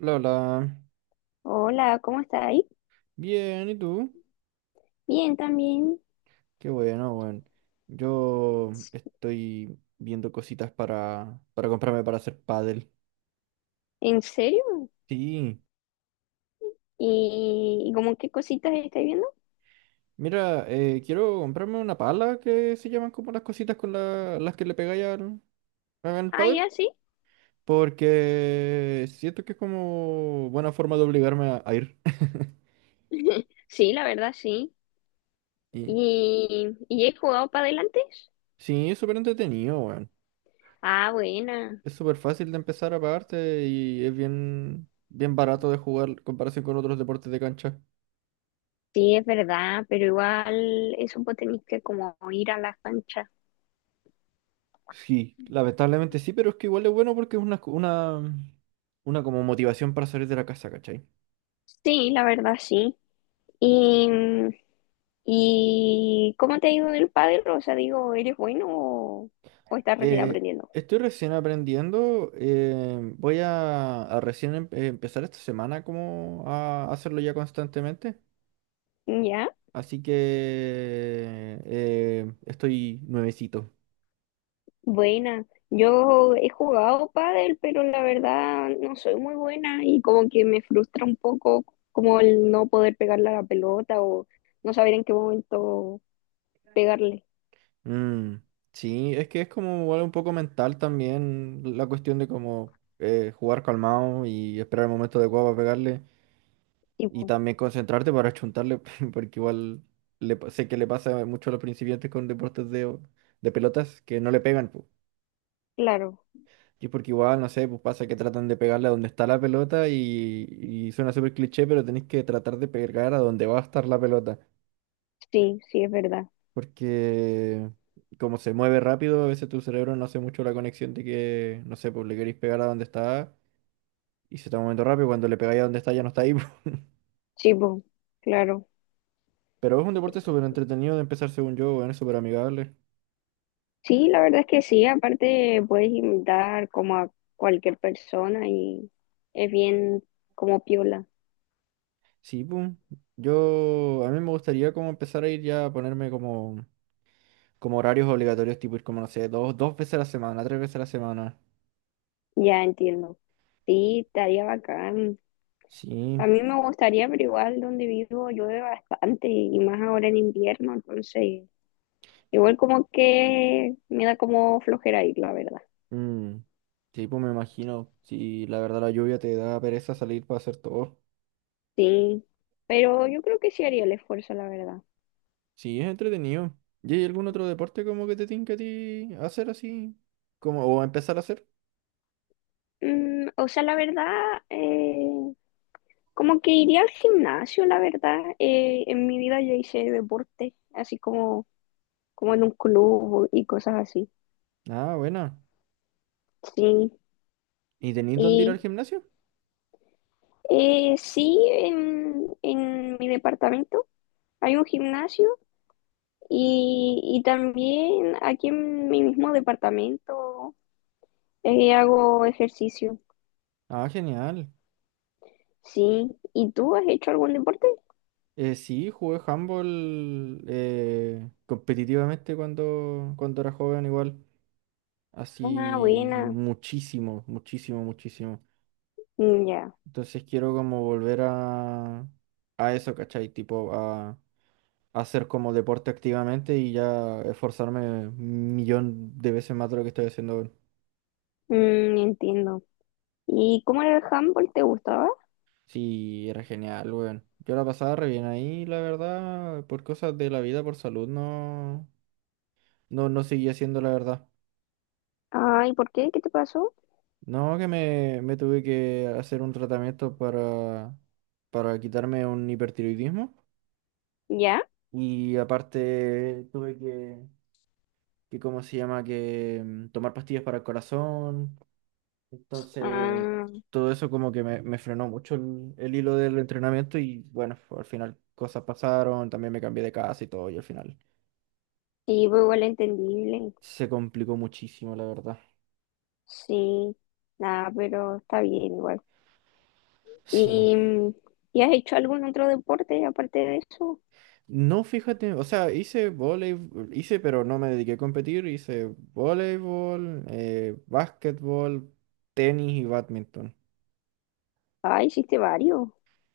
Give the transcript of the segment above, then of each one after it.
La hola. Hola, ¿cómo está ahí? Bien, ¿y tú? Bien, también. Qué bueno, bueno. Yo estoy viendo cositas para comprarme para hacer pádel. ¿En serio? Sí. ¿Y, como qué cositas estáis viendo? Mira, quiero comprarme una pala que se llaman como las cositas con las que le pegáis al Ah, pádel. ya, sí. Porque siento que es como buena forma de obligarme a ir. Sí, la verdad, sí. Y ¿Y, he jugado para adelante? sí, es súper entretenido, weón. Ah, buena. Es súper fácil de empezar aparte y es bien barato de jugar en comparación con otros deportes de cancha. Sí, es verdad, pero igual eso vos tenéis que como ir a la cancha. Sí, lamentablemente sí, pero es que igual es bueno porque es una como motivación para salir de la casa, ¿cachai? Sí, la verdad, sí. ¿Y, ¿Y cómo te ha ido el pádel? O sea, digo, ¿eres bueno o estás recién Eh, aprendiendo? estoy recién aprendiendo, voy a recién empezar esta semana como a hacerlo ya constantemente, ¿Ya? así que estoy nuevecito. Buena, yo he jugado pádel, pero la verdad no soy muy buena y como que me frustra un poco como el no poder pegarle a la pelota o no saber en qué momento pegarle. Mm, sí, es que es como igual un poco mental también la cuestión de como jugar calmado y esperar el momento adecuado para pegarle. Y Tipo, también concentrarte para chuntarle, porque igual sé que le pasa mucho a los principiantes con deportes de pelotas que no le pegan, pues. claro, Y es porque igual, no sé, pues pasa que tratan de pegarle a donde está la pelota y suena súper cliché, pero tenés que tratar de pegar a donde va a estar la pelota. sí, sí es verdad. Porque como se mueve rápido, a veces tu cerebro no hace mucho la conexión de que, no sé, pues le queréis pegar a donde está y se está moviendo rápido, cuando le pegáis a donde está ya no está ahí. po. Sí, po, claro. Pero es un deporte súper entretenido de empezar según yo, bueno, es súper amigable. Sí, la verdad es que sí, aparte puedes imitar como a cualquier persona y es bien como piola. Sí, pum. A mí me gustaría como empezar a ir ya a ponerme como, como horarios obligatorios, tipo ir como, no sé, dos veces a la semana, tres veces a la semana. Ya entiendo. Sí, estaría bacán. Sí, A mí me gustaría, pero igual donde vivo llueve bastante y más ahora en invierno, entonces igual como que me da como flojera ir, la verdad. mm, sí, pues me imagino. Si la verdad la lluvia te da pereza salir para hacer todo. Sí, pero yo creo que sí haría el esfuerzo, la verdad. Sí, es entretenido. ¿Y hay algún otro deporte como que te tinca a ti hacer así? Como, o empezar a hacer. Mm, o sea, la verdad, eh, como que iría al gimnasio, la verdad. En mi vida yo hice deporte, así como, como en un club y cosas así. Ah, buena. Sí, ¿Y tenéis dónde ir al y gimnasio? Sí, en mi departamento hay un gimnasio. Y también aquí en mi mismo departamento hago ejercicio. Ah, genial. Sí, ¿y tú has hecho algún deporte? Sí, jugué handball competitivamente cuando era joven igual, Ah, así buena. Muchísimo. Mm. Ya. Entonces quiero como volver a eso, ¿cachai? Tipo a hacer como deporte activamente y ya esforzarme un millón de veces más de lo que estoy haciendo ahora. Mm, entiendo. ¿Y cómo era el handball? ¿Te gustaba? Sí, era genial, weón. Yo la pasaba re bien ahí, la verdad, por cosas de la vida, por salud, no seguía haciendo la verdad. Ah, ¿y por qué? ¿Qué te pasó? No, que me tuve que hacer un tratamiento para quitarme un hipertiroidismo. ¿Ya? Y aparte tuve que, ¿cómo se llama? Que tomar pastillas para el corazón. Entonces, Ah, todo eso como que me frenó mucho el hilo del entrenamiento y bueno, al final cosas pasaron, también me cambié de casa y todo y al final sí, pues igual entendible. se complicó muchísimo, la verdad. Sí, nada, pero está bien igual. Sí. ¿Y, mm, ¿y has hecho algún otro deporte aparte de eso? No, fíjate, o sea, hice voleibol, hice, pero no me dediqué a competir, hice voleibol, básquetbol, tenis y bádminton. Ah, hiciste varios.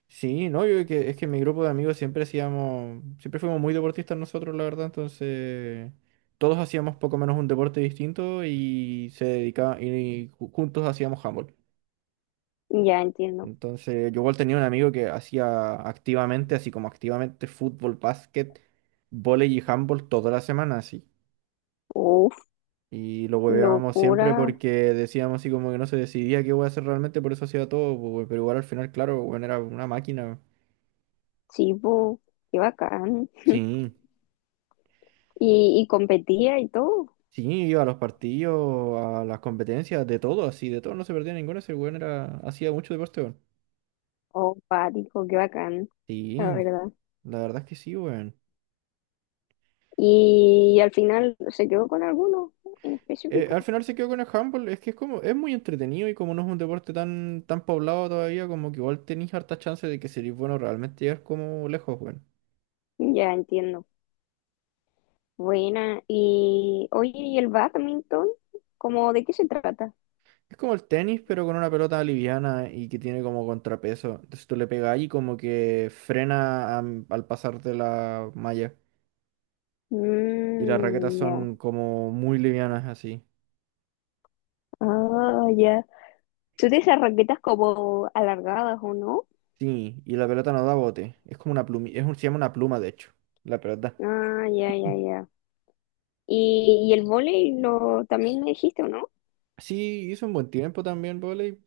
Sí, no, yo que, es que mi grupo de amigos siempre hacíamos, siempre fuimos muy deportistas nosotros, la verdad, entonces todos hacíamos poco menos un deporte distinto y se dedicaba, y juntos hacíamos handball. Ya entiendo. Entonces, yo igual tenía un amigo que hacía activamente, así como activamente fútbol, básquet, vóley y handball toda la semana, así. Y lo hueveábamos siempre Locura, porque decíamos así como que no se decidía qué voy a hacer realmente, por eso hacía todo, pues, güey, pero igual al final, claro, bueno, era una máquina, weón. chivo, qué bacán. Sí, Y competía y todo. sí, iba a los partidos, a las competencias, de todo, así, de todo, no se perdía ninguno, ese weón era, hacía mucho deporte, weón. Oh, pático, qué bacán, Sí, la verdad. la verdad es que sí, weón. Y, al final se quedó con alguno en específico. Al final se quedó con el handball, es que es como, es muy entretenido y como no es un deporte tan poblado todavía, como que igual tenéis harta chance de que seréis bueno realmente llegar como lejos, weón. Ya entiendo. Buena. Y oye, ¿y el badminton? ¿Cómo de qué se trata? Es como el tenis, pero con una pelota liviana y que tiene como contrapeso. Entonces tú le pegas y como que frena al pasarte la malla. Y las raquetas Mm, ya. son como muy livianas así. Ah, ya. ¿Tú tienes esas raquetas como alargadas o no? Sí, y la pelota no da bote. Es como una pluma, es un, se llama una pluma de hecho, la pelota. Ah, ya, ya, Mm. ya. ¿Y, el vóley lo también me dijiste o no? Sí, hizo un buen tiempo también vóley,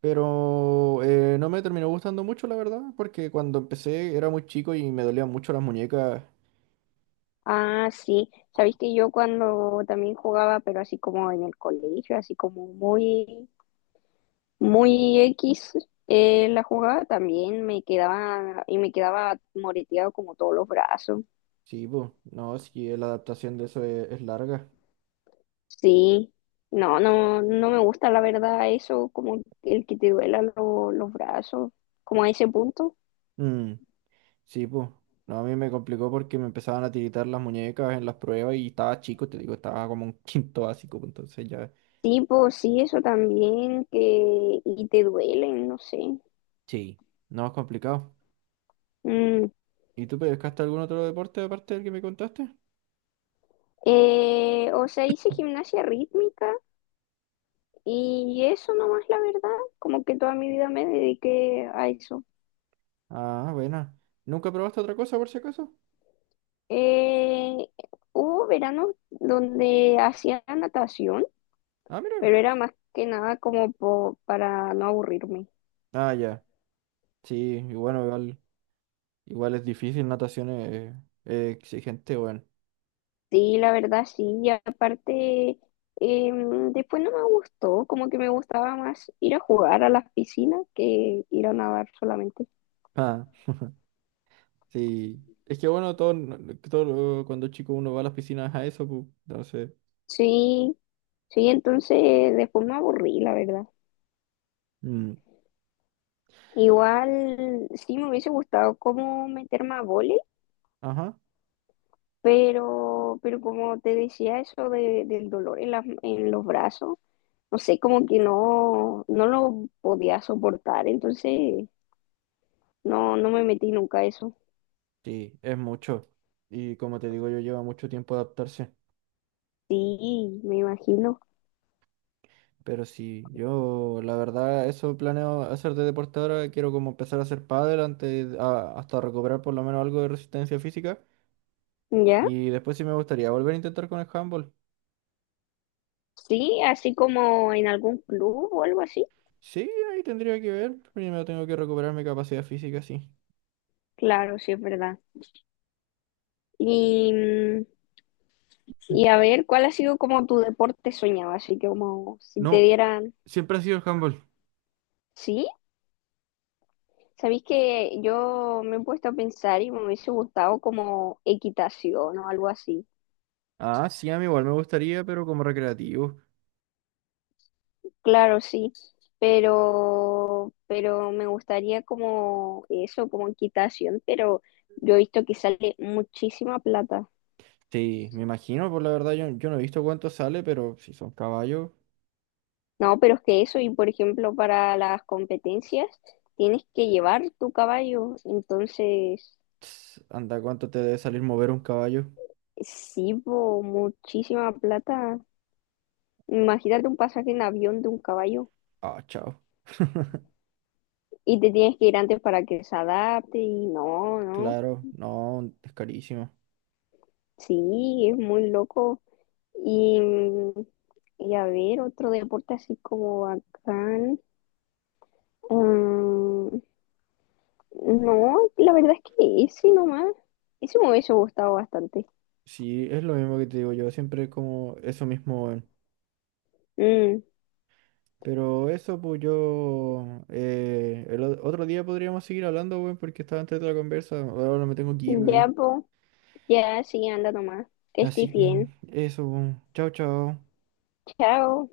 pero no me terminó gustando mucho, la verdad, porque cuando empecé era muy chico y me dolían mucho las muñecas. Ah, sí. Sabéis que yo cuando también jugaba, pero así como en el colegio, así como muy, muy X, la jugaba también me quedaba y me quedaba moreteado como todos los brazos. Sí, pues, no, sí, la adaptación de eso es larga. Sí. No, no, no me gusta la verdad eso, como el que te duela los brazos, como a ese punto. Mm. Sí, pues. No, a mí me complicó porque me empezaban a tiritar las muñecas en las pruebas y estaba chico, te digo, estaba como un quinto básico, pues, entonces ya. Sí, pues sí, eso también, que y te duelen, no sé. Sí, no es complicado. Mm. ¿Y tú pescaste algún otro deporte aparte del que me contaste? O sea, hice gimnasia rítmica. Y eso nomás, la verdad, como que toda mi vida me dediqué a eso. Ah, buena. ¿Nunca probaste otra cosa por si acaso? Eh, Hubo veranos donde hacía natación, Ah, mira. pero era más que nada como para no aburrirme. Ah, ya. Sí, y bueno, igual, igual es difícil, natación es exigente, bueno. Sí, la verdad, sí. Y aparte, después no me gustó, como que me gustaba más ir a jugar a las piscinas que ir a nadar solamente. Ah, sí. Es que bueno, todo, todo cuando chico uno va a las piscinas a eso, pues, entonces. Sí, sí, entonces después me aburrí, la verdad. mm, Igual sí me hubiese gustado como meterme a vóley. Ajá. Pero como te decía, eso de, del dolor en las, en los brazos, no sé, como que no, no lo podía soportar, entonces no, no me metí nunca a eso. Sí, es mucho. Y como te digo, yo lleva mucho tiempo adaptarse. Sí, me imagino. Pero sí, yo la verdad, eso planeo hacer de deporte ahora. Quiero como empezar a hacer pádel antes, hasta recuperar por lo menos algo de resistencia física. ¿Ya? Y después sí me gustaría volver a intentar con el handball. Sí, así como en algún club o algo así. Sí, ahí tendría que ver. Primero tengo que recuperar mi capacidad física, sí. Claro, sí es verdad. Y, mm, Mm. y a ver, ¿cuál ha sido como tu deporte soñado? Así que como si te No, dieran, siempre ha sido el handball. ¿sí? Sabéis que yo me he puesto a pensar y me hubiese gustado como equitación o algo así. Ah, sí, a mí igual me gustaría, pero como recreativo. Claro, sí, pero me gustaría como eso, como equitación, pero yo he visto que sale muchísima plata. Sí, me imagino, pues la verdad yo no he visto cuánto sale, pero si son caballos. No, pero es que eso, y por ejemplo, para las competencias tienes que llevar tu caballo, entonces Ts, anda, ¿cuánto te debe salir mover un caballo? sí, po, muchísima plata. Imagínate un pasaje en avión de un caballo. Ah, chao. Y te tienes que ir antes para que se adapte y no, no. Claro, no, es carísimo. Sí, es muy loco. Y, y a ver, otro deporte así como bacán. Mm, no, la verdad es que ese nomás. Ese me hubiese gustado bastante. Sí, es lo mismo que te digo yo, siempre es como eso mismo, weón. Mm, Pero eso, pues yo... el otro día podríamos seguir hablando, weón, porque estaba antes de la conversa. Ahora me tengo que ir, ya, weón. po, ya, sí, anda nomás. Que Así estés que bien. eso, weón. Chao, chao. Chao.